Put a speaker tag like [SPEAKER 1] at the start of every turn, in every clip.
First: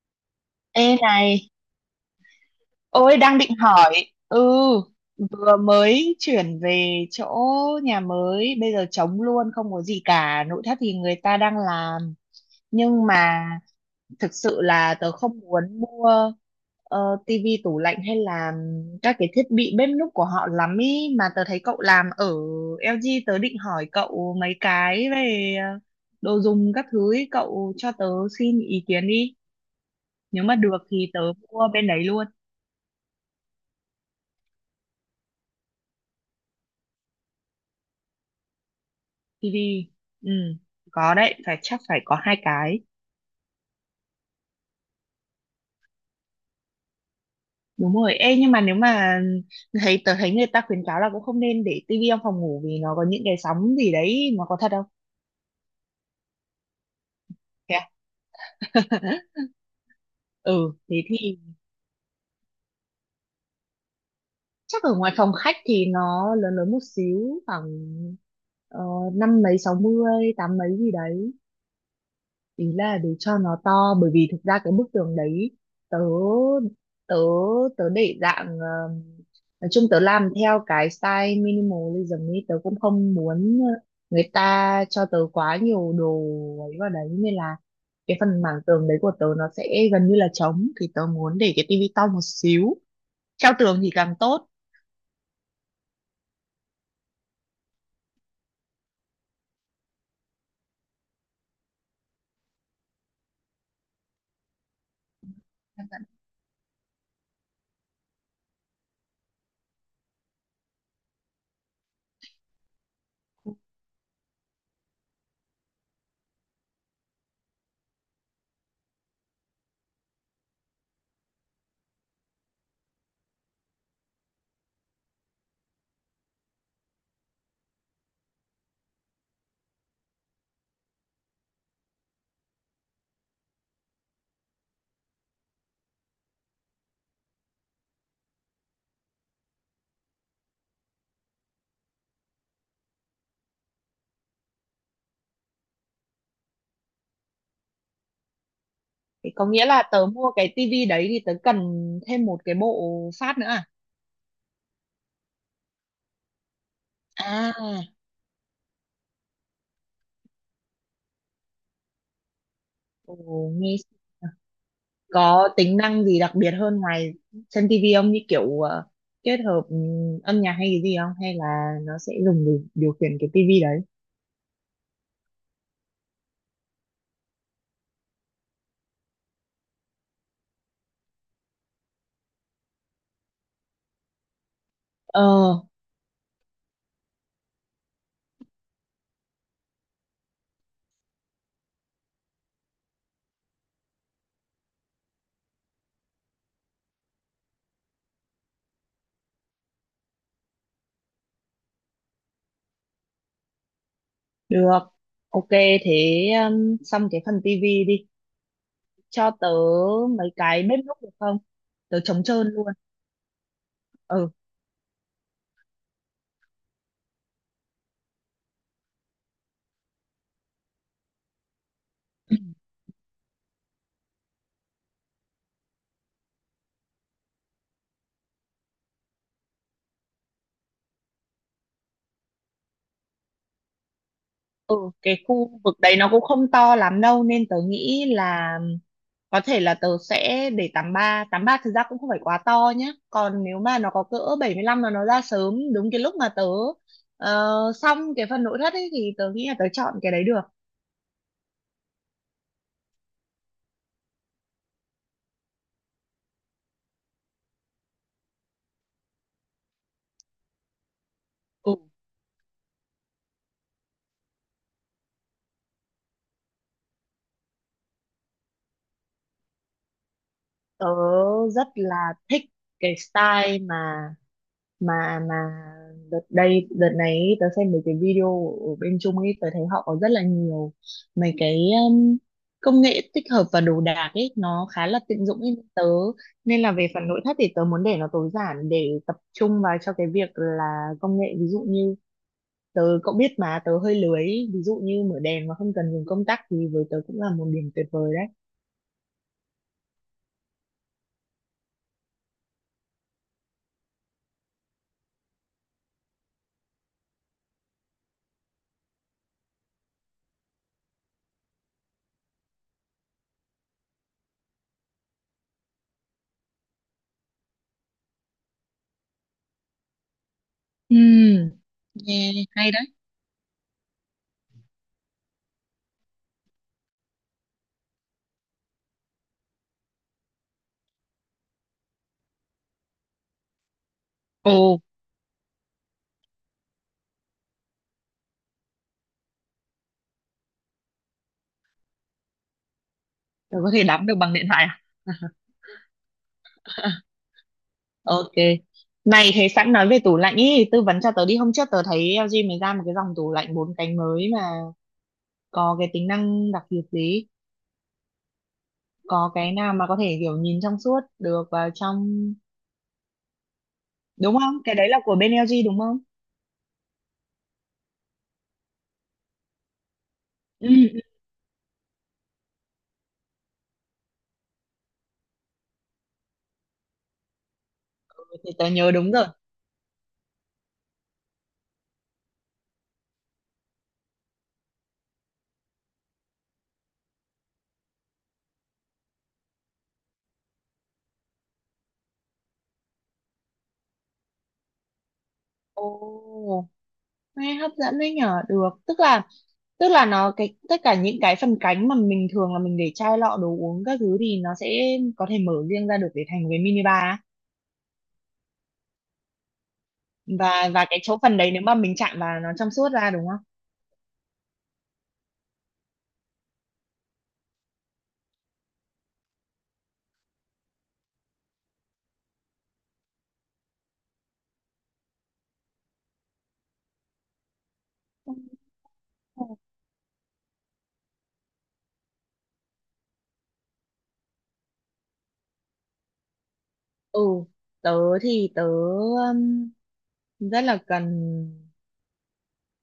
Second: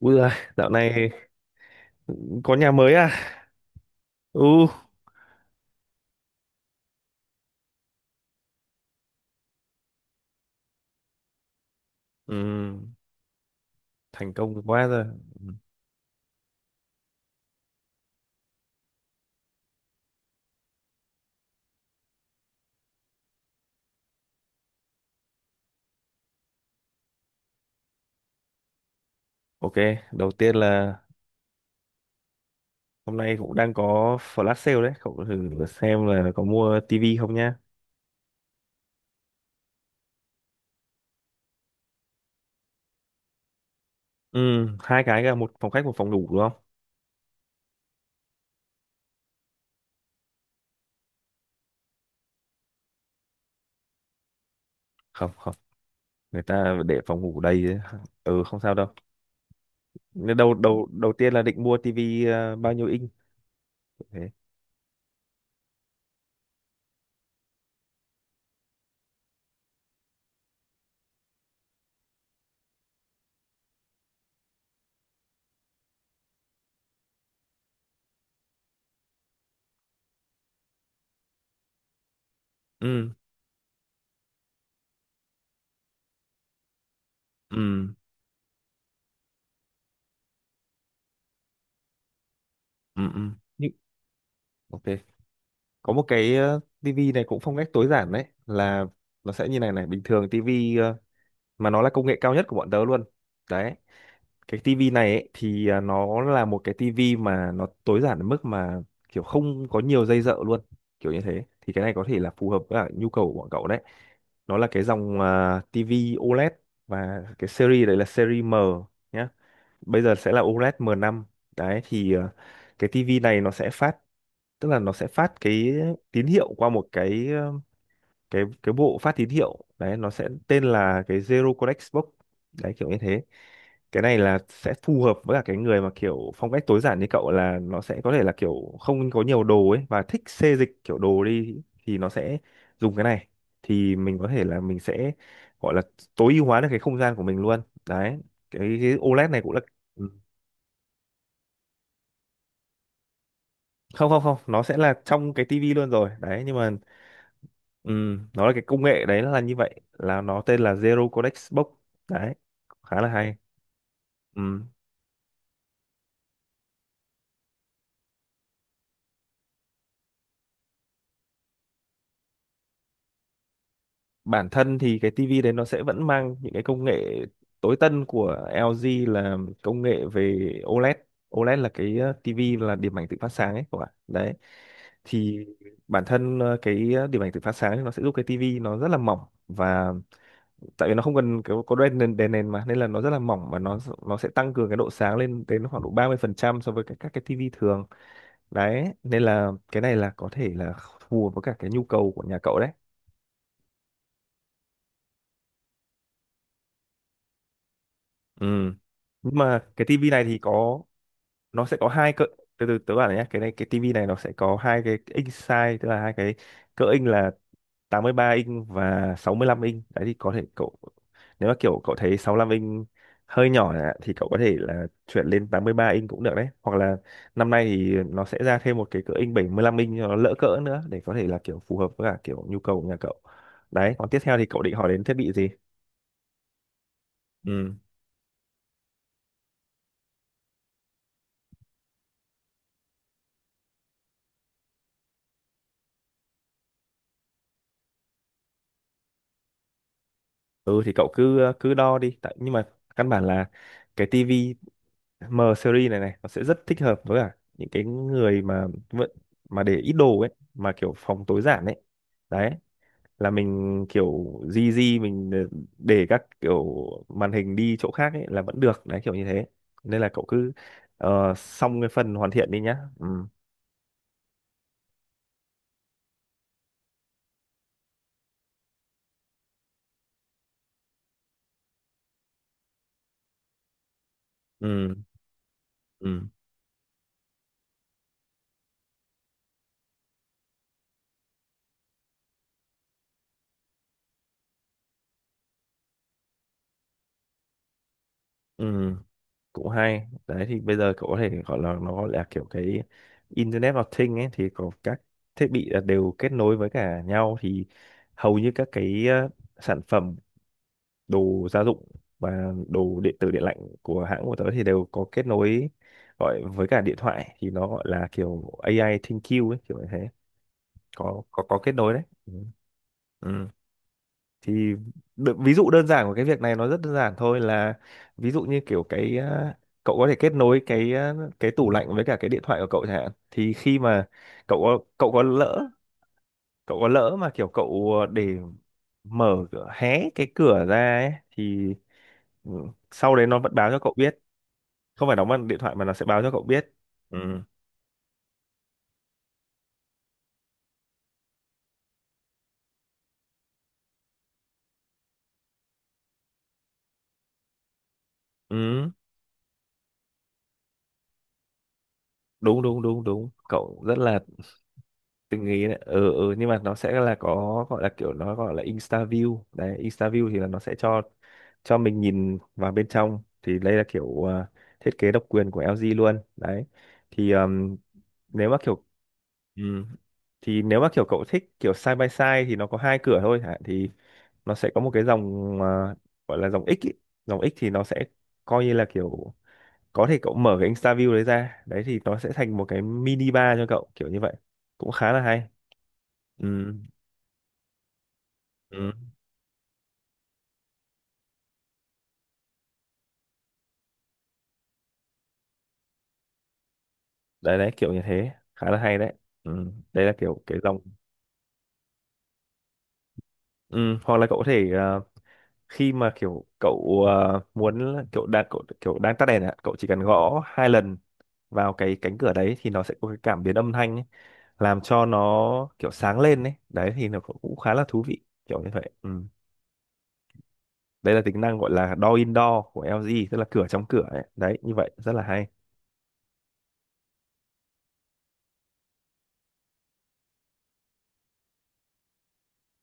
[SPEAKER 1] Ui giời, dạo
[SPEAKER 2] Ê
[SPEAKER 1] này
[SPEAKER 2] này,
[SPEAKER 1] có nhà mới à?
[SPEAKER 2] ôi đang định hỏi, ừ,
[SPEAKER 1] Ừ,
[SPEAKER 2] vừa mới chuyển về chỗ nhà mới, bây giờ trống luôn, không có gì cả, nội thất thì người ta đang làm,
[SPEAKER 1] ừm,
[SPEAKER 2] nhưng mà
[SPEAKER 1] thành
[SPEAKER 2] thực sự
[SPEAKER 1] công quá
[SPEAKER 2] là
[SPEAKER 1] rồi.
[SPEAKER 2] tớ không
[SPEAKER 1] Ừm,
[SPEAKER 2] muốn mua tivi, tủ lạnh hay là các cái thiết bị bếp núc của họ lắm ý, mà tớ thấy cậu làm ở LG, tớ định hỏi cậu mấy cái về đồ dùng các thứ ý, cậu cho tớ xin ý kiến đi,
[SPEAKER 1] Ok, đầu
[SPEAKER 2] nếu mà
[SPEAKER 1] tiên
[SPEAKER 2] được
[SPEAKER 1] là
[SPEAKER 2] thì tớ mua bên đấy.
[SPEAKER 1] hôm nay cũng đang có flash sale đấy, cậu thử xem là có mua tivi không nhá.
[SPEAKER 2] TV, ừ, có đấy, phải chắc phải có hai cái.
[SPEAKER 1] Ừ, hai cái, cả một phòng khách một phòng ngủ đúng không?
[SPEAKER 2] Đúng rồi, ê nhưng mà nếu mà tớ thấy người ta khuyến cáo là cũng không nên để tivi trong phòng ngủ vì nó có những cái sóng gì đấy, nó có thật không?
[SPEAKER 1] Không, không, người ta để phòng ngủ đầy
[SPEAKER 2] Thế
[SPEAKER 1] đấy.
[SPEAKER 2] à?
[SPEAKER 1] Ừ, không sao đâu. Nên Đầu
[SPEAKER 2] Ừ
[SPEAKER 1] đầu
[SPEAKER 2] thế
[SPEAKER 1] đầu tiên
[SPEAKER 2] thì
[SPEAKER 1] là định mua tivi, bao nhiêu inch? Thế.
[SPEAKER 2] chắc ở ngoài phòng khách thì nó lớn lớn một xíu, khoảng ờ, năm mấy sáu mươi tám mấy gì đấy, ý là để cho nó to, bởi vì thực ra cái bức tường đấy tớ tớ tớ để dạng nói chung tớ làm theo cái style minimalism ấy, tớ cũng
[SPEAKER 1] Ừ,
[SPEAKER 2] không muốn người ta cho tớ quá nhiều đồ ấy vào đấy, nên là
[SPEAKER 1] ừ,
[SPEAKER 2] cái phần mảng tường đấy của tớ nó sẽ gần như là trống, thì tớ muốn để cái tivi to một xíu,
[SPEAKER 1] ừ, ừ.
[SPEAKER 2] treo
[SPEAKER 1] Nhưng-
[SPEAKER 2] tường thì càng tốt.
[SPEAKER 1] Ok, có một cái tivi này cũng phong cách tối giản đấy, là nó sẽ như này này. Bình thường tivi mà nó là công nghệ cao nhất của bọn tớ luôn đấy. Cái tivi này ấy, thì à, nó là một cái tivi mà nó tối giản đến mức mà kiểu không có nhiều dây dợ luôn, kiểu như thế. Thì cái này có thể là phù hợp với cả nhu cầu của bọn cậu đấy. Nó là cái dòng à, tivi OLED, và cái series đấy là series M nhé. Bây giờ sẽ là OLED M5. Đấy thì cái tivi này nó sẽ phát, tức là nó sẽ phát cái tín hiệu qua một cái cái bộ phát tín hiệu đấy, nó sẽ tên là cái Zero Codex Box, đấy kiểu như thế. Cái này là sẽ phù hợp với cả cái người mà kiểu phong cách tối giản như cậu, là nó sẽ có thể là kiểu không có nhiều đồ ấy và thích xê dịch kiểu đồ đi, thì nó sẽ dùng cái này thì mình có thể là mình sẽ gọi là tối ưu hóa được cái không gian của mình luôn. Đấy, cái OLED
[SPEAKER 2] Thì
[SPEAKER 1] này
[SPEAKER 2] có
[SPEAKER 1] cũng là
[SPEAKER 2] nghĩa là tớ mua cái tivi đấy thì tớ cần thêm một cái bộ phát nữa à?
[SPEAKER 1] không không không, nó sẽ là trong cái tivi luôn rồi đấy. Nhưng mà
[SPEAKER 2] À.
[SPEAKER 1] nó là cái công nghệ đấy là như vậy, là nó tên là Zero Codex Box. Đấy khá là
[SPEAKER 2] Ồ,
[SPEAKER 1] hay.
[SPEAKER 2] nghe
[SPEAKER 1] Ừm,
[SPEAKER 2] có tính năng gì đặc biệt hơn ngoài trên tivi không, như kiểu kết hợp âm nhạc hay cái gì không, hay là nó sẽ dùng để điều khiển cái tivi đấy?
[SPEAKER 1] bản thân thì cái tivi đấy nó sẽ vẫn mang những cái công nghệ tối tân của LG, là công nghệ về OLED. OLED là cái tivi là điểm ảnh tự phát sáng ấy các bạn đấy. Thì
[SPEAKER 2] Ờ,
[SPEAKER 1] bản thân cái điểm ảnh tự phát sáng thì nó sẽ giúp cái tivi nó rất là mỏng, và tại vì nó không cần kiểu có đèn nền mà, nên là nó rất là mỏng và nó sẽ tăng cường cái độ sáng lên đến khoảng độ 30% so với các cái tivi thường đấy. Nên là cái này là có thể là phù hợp với cả cái nhu cầu của nhà cậu đấy.
[SPEAKER 2] được, ok. Thế xong cái phần tivi đi,
[SPEAKER 1] Ừ
[SPEAKER 2] cho
[SPEAKER 1] nhưng
[SPEAKER 2] tớ
[SPEAKER 1] mà cái tivi này
[SPEAKER 2] mấy
[SPEAKER 1] thì
[SPEAKER 2] cái bếp
[SPEAKER 1] có,
[SPEAKER 2] núc được không,
[SPEAKER 1] nó sẽ có
[SPEAKER 2] tớ
[SPEAKER 1] hai
[SPEAKER 2] trống
[SPEAKER 1] cỡ.
[SPEAKER 2] trơn
[SPEAKER 1] Từ
[SPEAKER 2] luôn.
[SPEAKER 1] từ tớ bảo này nhá, cái này cái tivi này nó
[SPEAKER 2] Ừ,
[SPEAKER 1] sẽ có hai cái inch size, tức là hai cái cỡ inch, là 83 inch và 65 inch. Đấy thì có thể cậu, nếu mà kiểu cậu thấy 65 inch hơi nhỏ ạ, thì cậu có thể là chuyển lên 83 inch cũng được đấy, hoặc là năm nay thì nó sẽ ra thêm một cái cỡ inch 75 inch cho nó lỡ cỡ nữa, để có thể là kiểu phù hợp với cả kiểu nhu cầu của nhà cậu. Đấy, còn tiếp theo thì cậu định
[SPEAKER 2] ừ,
[SPEAKER 1] hỏi đến thiết
[SPEAKER 2] cái
[SPEAKER 1] bị gì?
[SPEAKER 2] khu vực đấy nó cũng không to lắm đâu nên tớ
[SPEAKER 1] Ừ
[SPEAKER 2] nghĩ là có thể là tớ sẽ để 83 ba, thực ra cũng không phải quá to nhé, còn nếu mà nó có cỡ 75 là nó ra sớm đúng cái lúc mà tớ ờ, xong cái phần nội thất ấy thì tớ nghĩ là tớ chọn cái đấy được.
[SPEAKER 1] ừ, thì cậu cứ cứ đo đi tại. Nhưng mà căn bản là cái tivi M series này này nó sẽ rất thích hợp với cả những cái người mà vẫn mà để ít đồ ấy, mà kiểu phòng tối giản
[SPEAKER 2] Ừ.
[SPEAKER 1] ấy. Đấy là mình kiểu di di mình để các kiểu màn hình đi chỗ khác ấy là vẫn được đấy, kiểu như thế. Nên là cậu cứ
[SPEAKER 2] Tớ rất
[SPEAKER 1] xong cái
[SPEAKER 2] là
[SPEAKER 1] phần hoàn
[SPEAKER 2] thích
[SPEAKER 1] thiện đi nhá.
[SPEAKER 2] cái
[SPEAKER 1] Ừ
[SPEAKER 2] style mà đợt này ý, tớ xem mấy cái video ở bên Trung ấy, tớ thấy họ có rất là nhiều mấy cái um, công nghệ tích hợp và đồ đạc ấy, nó khá
[SPEAKER 1] ừ
[SPEAKER 2] là tiện dụng ấy tớ,
[SPEAKER 1] ừ
[SPEAKER 2] nên là về phần nội thất thì tớ muốn để nó tối giản để tập trung vào cho cái việc là công nghệ, ví dụ như tớ, cậu biết mà tớ hơi lười ý, ví dụ như mở đèn mà không cần dùng công tắc thì với tớ cũng là một điểm tuyệt vời đấy.
[SPEAKER 1] ừ, cũng hay đấy. Thì bây giờ cậu có thể gọi là, nó gọi là kiểu cái Internet of Things ấy, thì có các thiết bị là đều kết nối với cả nhau. Thì hầu như các cái sản phẩm đồ gia dụng và đồ điện tử điện lạnh của hãng của tớ thì đều có kết nối, gọi với cả điện thoại, thì nó gọi là kiểu AI ThinQ ấy, kiểu như thế.
[SPEAKER 2] Ừ,
[SPEAKER 1] Có kết nối đấy, ừ.
[SPEAKER 2] nghe hay đấy.
[SPEAKER 1] Ừ thì ví dụ đơn giản của cái việc này nó rất đơn giản thôi, là ví dụ như kiểu cái à, cậu có thể kết nối cái à, cái tủ lạnh với cả cái điện thoại của cậu chẳng hạn, thì khi mà cậu có
[SPEAKER 2] Ồ,
[SPEAKER 1] cậu có lỡ cậu có lỡ mà kiểu cậu để hé cái cửa ra ấy thì ừ, sau đấy nó vẫn
[SPEAKER 2] tớ
[SPEAKER 1] báo
[SPEAKER 2] có
[SPEAKER 1] cho
[SPEAKER 2] thể
[SPEAKER 1] cậu
[SPEAKER 2] đắm được
[SPEAKER 1] biết.
[SPEAKER 2] bằng điện thoại
[SPEAKER 1] Không phải đóng
[SPEAKER 2] à?
[SPEAKER 1] bằng điện thoại mà nó sẽ báo cho cậu biết, ừ.
[SPEAKER 2] Ok. Này, thế sẵn nói về tủ lạnh ý, tư vấn cho tớ đi. Hôm trước tớ thấy LG mới ra một cái dòng tủ lạnh bốn cánh mới mà có cái tính năng đặc biệt gì?
[SPEAKER 1] Ừ,
[SPEAKER 2] Có cái nào mà có thể kiểu nhìn trong suốt được vào trong
[SPEAKER 1] đúng đúng đúng đúng cậu rất là
[SPEAKER 2] đúng không? Cái đấy là của bên
[SPEAKER 1] từng
[SPEAKER 2] LG
[SPEAKER 1] nghĩ đấy,
[SPEAKER 2] đúng không?
[SPEAKER 1] ừ, ừ. Nhưng mà nó sẽ là, có gọi là kiểu nó gọi là Insta view đấy. Insta view thì là nó
[SPEAKER 2] Ừ,
[SPEAKER 1] sẽ
[SPEAKER 2] ừ.
[SPEAKER 1] cho mình nhìn vào bên trong, thì đây là kiểu à, thiết kế độc quyền của LG luôn đấy. Thì
[SPEAKER 2] Ừ,
[SPEAKER 1] nếu
[SPEAKER 2] thì
[SPEAKER 1] mà
[SPEAKER 2] tớ
[SPEAKER 1] kiểu
[SPEAKER 2] nhớ đúng rồi.
[SPEAKER 1] ừm, thì nếu mà kiểu cậu thích kiểu side by side, thì nó có hai cửa thôi hả, thì nó sẽ có một cái dòng à, gọi là dòng X ý. Dòng X thì nó sẽ coi như là kiểu có thể cậu mở cái Insta view đấy ra đấy, thì nó sẽ thành một cái mini bar cho cậu, kiểu như vậy, cũng khá là hay.
[SPEAKER 2] Ồ,
[SPEAKER 1] Ừ.
[SPEAKER 2] nghe hấp dẫn đấy nhở, được.
[SPEAKER 1] Ừ.
[SPEAKER 2] Tức là, tức là nó, cái tất cả những cái phần cánh mà mình thường là mình để chai lọ đồ uống các thứ thì nó sẽ có thể mở riêng ra được để thành một cái mini bar.
[SPEAKER 1] Đấy đấy kiểu như thế khá là hay đấy, ừ. Đây là kiểu cái
[SPEAKER 2] và
[SPEAKER 1] dòng,
[SPEAKER 2] và cái chỗ phần đấy nếu mà mình chạm vào nó trong suốt ra đúng không?
[SPEAKER 1] ừ. Hoặc là cậu có thể khi mà kiểu cậu muốn kiểu đang cậu, kiểu đang tắt đèn ạ, cậu chỉ cần gõ hai lần vào cái cánh cửa đấy, thì nó sẽ có cái cảm biến âm thanh ấy, làm cho nó kiểu sáng lên đấy. Đấy thì nó cũng cũng khá là thú vị kiểu như vậy, ừ. Đây là tính năng gọi là door indoor của LG, tức là cửa trong cửa ấy. Đấy như vậy rất là hay.
[SPEAKER 2] Ừ, tớ thì tớ rất là cần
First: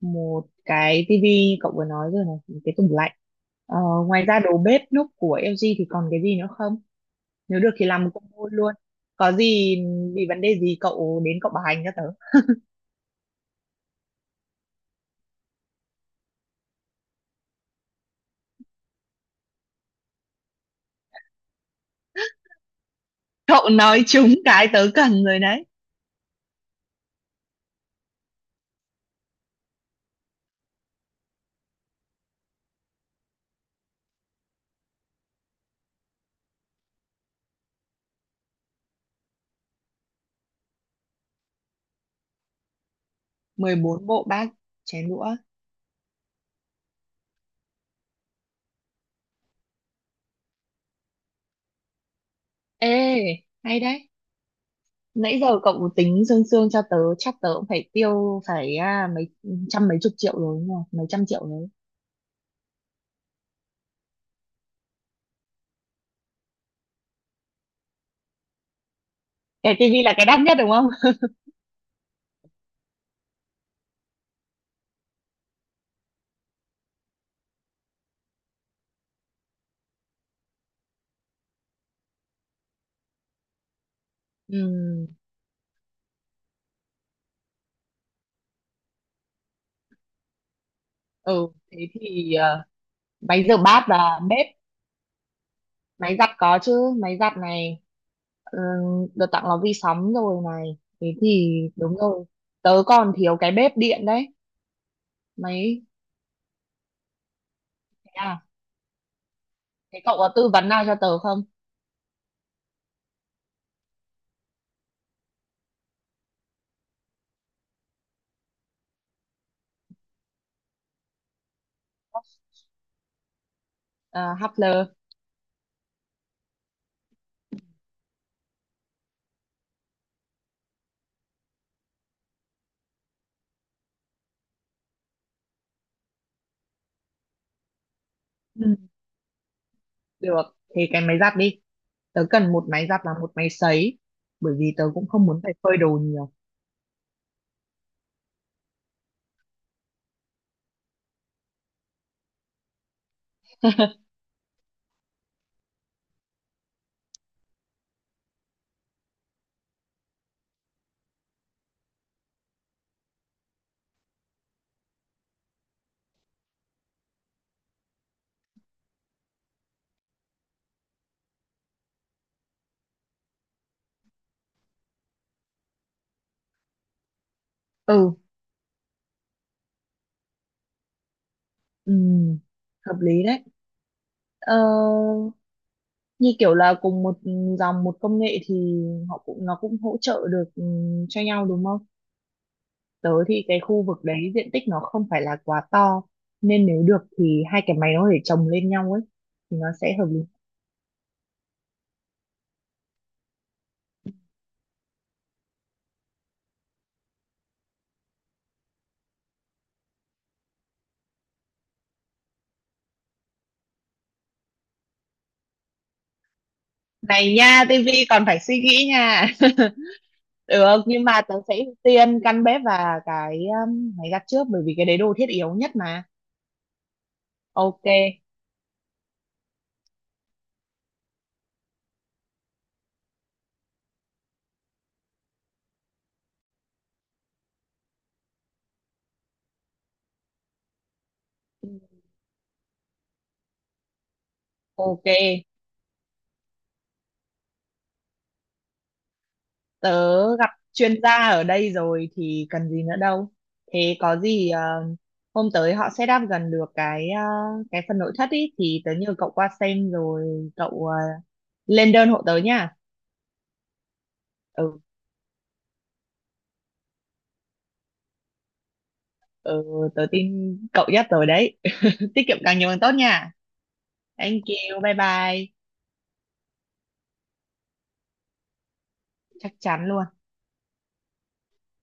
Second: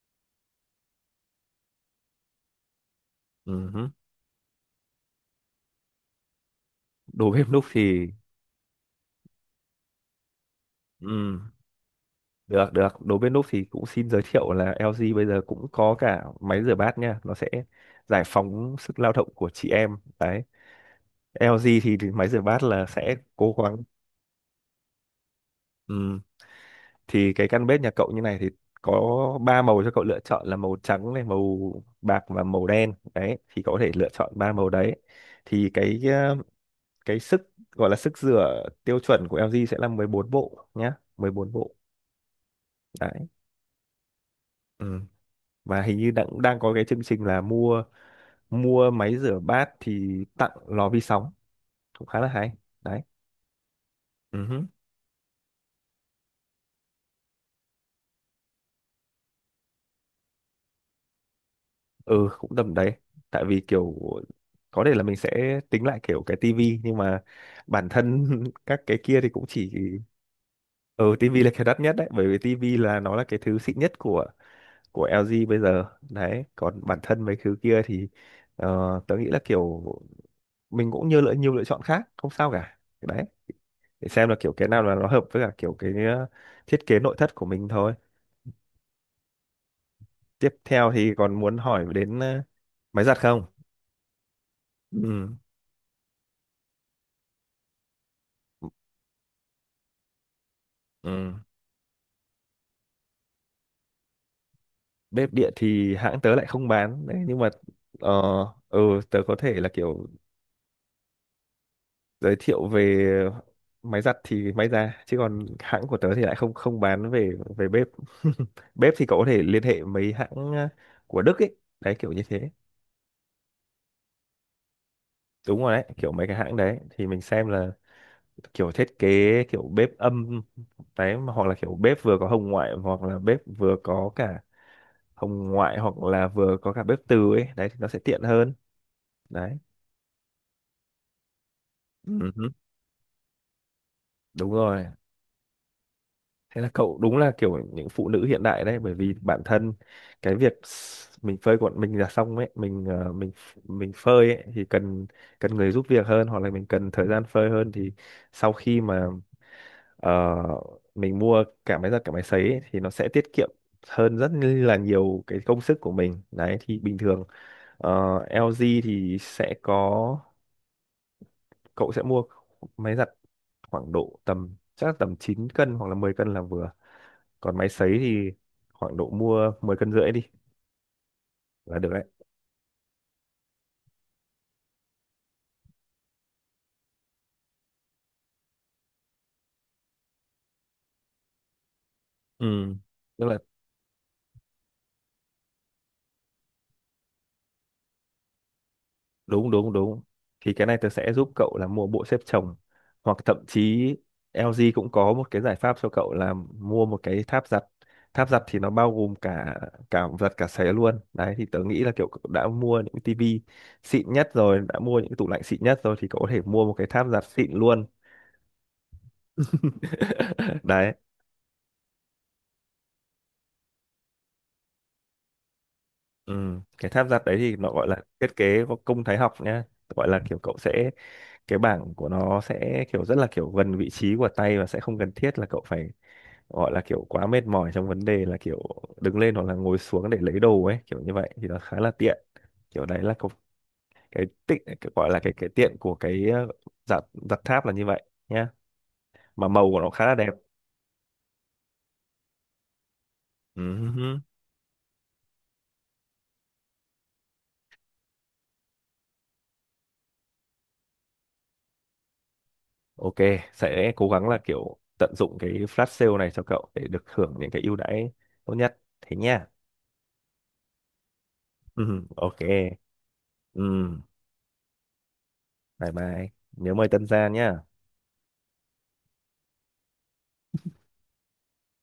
[SPEAKER 2] một cái tivi cậu vừa nói rồi này, một cái tủ lạnh,
[SPEAKER 1] Ừ.
[SPEAKER 2] ờ,
[SPEAKER 1] Hứ.
[SPEAKER 2] ngoài ra đồ bếp núc của LG thì còn cái gì nữa không,
[SPEAKER 1] Đồ bếp
[SPEAKER 2] nếu
[SPEAKER 1] núc
[SPEAKER 2] được thì làm
[SPEAKER 1] thì
[SPEAKER 2] một combo luôn, có gì bị vấn đề gì cậu đến
[SPEAKER 1] ừ.
[SPEAKER 2] cậu bảo hành cho tớ.
[SPEAKER 1] Được, được. Đối với Núp thì cũng xin giới thiệu là LG bây giờ cũng có cả máy rửa bát nha. Nó sẽ giải phóng sức lao động của chị em. Đấy. LG thì máy rửa bát là sẽ cố
[SPEAKER 2] Cậu
[SPEAKER 1] gắng.
[SPEAKER 2] nói trúng cái tớ cần rồi đấy.
[SPEAKER 1] Ừm, Thì cái căn bếp nhà cậu như này thì có ba màu cho cậu lựa chọn, là màu trắng này, màu bạc và màu đen. Đấy, thì cậu có thể lựa chọn ba màu đấy. Thì cái cái sức, gọi là sức rửa tiêu chuẩn của LG sẽ là 14 bộ nhá, 14 bộ. Đấy.
[SPEAKER 2] 14 bộ bát
[SPEAKER 1] Ừm.
[SPEAKER 2] chén đũa.
[SPEAKER 1] Và hình như đang đang có cái chương trình là mua mua máy rửa bát thì tặng lò vi sóng, cũng khá là hay đấy.
[SPEAKER 2] Ê, hay đấy.
[SPEAKER 1] Ừ, hứ.
[SPEAKER 2] Nãy giờ cậu tính sương sương cho tớ chắc tớ cũng phải tiêu phải à, mấy trăm mấy chục triệu rồi đúng không, mấy trăm triệu đấy.
[SPEAKER 1] Ừ cũng tầm đấy, tại vì kiểu có thể là mình sẽ tính lại kiểu cái tivi. Nhưng mà bản thân các cái kia thì cũng chỉ,
[SPEAKER 2] Cái tivi là cái đắt nhất đúng không?
[SPEAKER 1] ừ tivi là cái đắt nhất đấy, bởi vì tivi là nó là cái thứ xịn nhất của LG bây giờ. Đấy còn bản thân mấy thứ kia thì ờ, tớ nghĩ là kiểu mình cũng như lựa nhiều lựa chọn khác không sao cả đấy, để xem là kiểu
[SPEAKER 2] Ừ,
[SPEAKER 1] cái nào là nó hợp với cả kiểu cái thiết kế nội thất của mình thôi. Tiếp theo thì còn
[SPEAKER 2] ừ
[SPEAKER 1] muốn
[SPEAKER 2] thế
[SPEAKER 1] hỏi đến
[SPEAKER 2] thì
[SPEAKER 1] máy giặt
[SPEAKER 2] máy
[SPEAKER 1] không?
[SPEAKER 2] rửa bát và bếp,
[SPEAKER 1] Ừ.
[SPEAKER 2] máy giặt có chứ, máy giặt này, ừ, được tặng lò vi sóng rồi này, thế
[SPEAKER 1] Ừ.
[SPEAKER 2] thì đúng rồi, tớ còn thiếu cái bếp điện đấy.
[SPEAKER 1] Bếp điện
[SPEAKER 2] Mấy,
[SPEAKER 1] thì hãng tớ lại không bán đấy, nhưng mà ờ
[SPEAKER 2] à,
[SPEAKER 1] ừ, tớ có thể là
[SPEAKER 2] thế
[SPEAKER 1] kiểu
[SPEAKER 2] cậu có tư vấn nào cho tớ không?
[SPEAKER 1] giới thiệu về máy giặt thì may ra, chứ còn hãng của tớ thì lại không không bán về về bếp. Bếp thì cậu có thể liên hệ mấy hãng ờ, của Đức ấy, đấy kiểu như thế.
[SPEAKER 2] À, Hubler.
[SPEAKER 1] Đúng rồi đấy, kiểu mấy cái hãng đấy thì mình xem là kiểu thiết kế kiểu bếp âm đấy, mà hoặc là kiểu bếp vừa có hồng ngoại, hoặc là bếp vừa có cả hồng ngoại hoặc là vừa có cả bếp từ ấy, đấy thì nó sẽ tiện hơn
[SPEAKER 2] Ừ,
[SPEAKER 1] đấy.
[SPEAKER 2] được, thì cái máy giặt đi, tớ
[SPEAKER 1] Ừ. Hứ,
[SPEAKER 2] cần một máy giặt và một máy sấy,
[SPEAKER 1] đúng
[SPEAKER 2] bởi vì tớ
[SPEAKER 1] rồi.
[SPEAKER 2] cũng không muốn phải phơi đồ nhiều.
[SPEAKER 1] Thế là cậu đúng là kiểu những phụ nữ hiện đại đấy, bởi vì bản thân cái việc mình phơi quần mình là xong ấy, mình mình phơi ấy thì cần cần người giúp việc hơn, hoặc là mình cần thời gian phơi hơn. Thì sau khi mà Ờ, mình mua cả máy giặt cả máy sấy ấy, thì nó sẽ tiết kiệm hơn rất là nhiều cái công sức của mình đấy. Thì bình thường ờ, LG thì sẽ có, cậu sẽ mua máy giặt khoảng độ tầm, chắc là tầm 9 cân hoặc là 10 cân là vừa, còn máy sấy
[SPEAKER 2] Ừ,
[SPEAKER 1] thì khoảng độ mua 10 cân rưỡi đi là được đấy.
[SPEAKER 2] ừm, hợp lý đấy. ờ, như kiểu là cùng một dòng một công nghệ thì họ cũng, nó cũng hỗ trợ được cho nhau đúng không.
[SPEAKER 1] Ừ.
[SPEAKER 2] Tớ
[SPEAKER 1] Tức là
[SPEAKER 2] thì cái khu vực đấy diện tích nó không phải là quá to, nên nếu được thì hai cái máy nó để chồng lên nhau ấy
[SPEAKER 1] đúng
[SPEAKER 2] thì nó
[SPEAKER 1] đúng
[SPEAKER 2] sẽ
[SPEAKER 1] đúng
[SPEAKER 2] hợp lý.
[SPEAKER 1] Thì cái này tớ sẽ giúp cậu là mua bộ xếp chồng, hoặc thậm chí LG cũng có một cái giải pháp cho cậu là mua một cái tháp giặt. Tháp giặt thì nó bao gồm cả cả giặt cả sấy luôn đấy. Thì tớ nghĩ là kiểu cậu đã mua những tivi xịn nhất rồi, đã mua những tủ lạnh xịn nhất rồi, thì cậu có thể mua một cái tháp giặt
[SPEAKER 2] Này
[SPEAKER 1] xịn
[SPEAKER 2] nha,
[SPEAKER 1] luôn.
[SPEAKER 2] tivi còn phải suy nghĩ nha. Được,
[SPEAKER 1] Đấy,
[SPEAKER 2] nhưng mà tớ sẽ ưu tiên căn bếp và cái máy giặt trước, bởi vì cái đấy đồ thiết yếu nhất mà.
[SPEAKER 1] ừ. Cái tháp giặt đấy thì nó
[SPEAKER 2] Ok,
[SPEAKER 1] gọi là thiết kế có công thái học nhá. Gọi là kiểu cậu sẽ, cái bảng của nó sẽ kiểu rất là kiểu gần vị trí của tay, và sẽ không cần thiết là cậu phải gọi là kiểu quá mệt mỏi trong vấn đề là kiểu đứng lên hoặc là ngồi xuống để lấy đồ ấy, kiểu như vậy thì nó khá là tiện. Kiểu đấy là cái
[SPEAKER 2] ok.
[SPEAKER 1] gọi là cái tiện của cái giặt, giặt tháp là như vậy nhá. Mà màu của nó khá là
[SPEAKER 2] Tớ
[SPEAKER 1] đẹp.
[SPEAKER 2] gặp chuyên gia ở đây rồi thì cần gì nữa đâu. Thế có
[SPEAKER 1] Ừm,
[SPEAKER 2] gì hôm tới họ set up gần được cái cái phần nội thất ý thì tớ nhờ cậu qua xem rồi cậu lên đơn hộ tớ nha.
[SPEAKER 1] ok, sẽ cố gắng là kiểu
[SPEAKER 2] Ừ,
[SPEAKER 1] tận dụng cái flash sale này cho cậu để được hưởng những cái ưu đãi tốt nhất, thế nha.
[SPEAKER 2] ừ, tớ tin cậu nhất rồi đấy. Tiết
[SPEAKER 1] Ok.
[SPEAKER 2] kiệm càng nhiều càng tốt nha.
[SPEAKER 1] Ừm,
[SPEAKER 2] Thank you, bye bye.
[SPEAKER 1] bye bye. Nhớ mời Tân Gia nhá.
[SPEAKER 2] Chắc chắn luôn.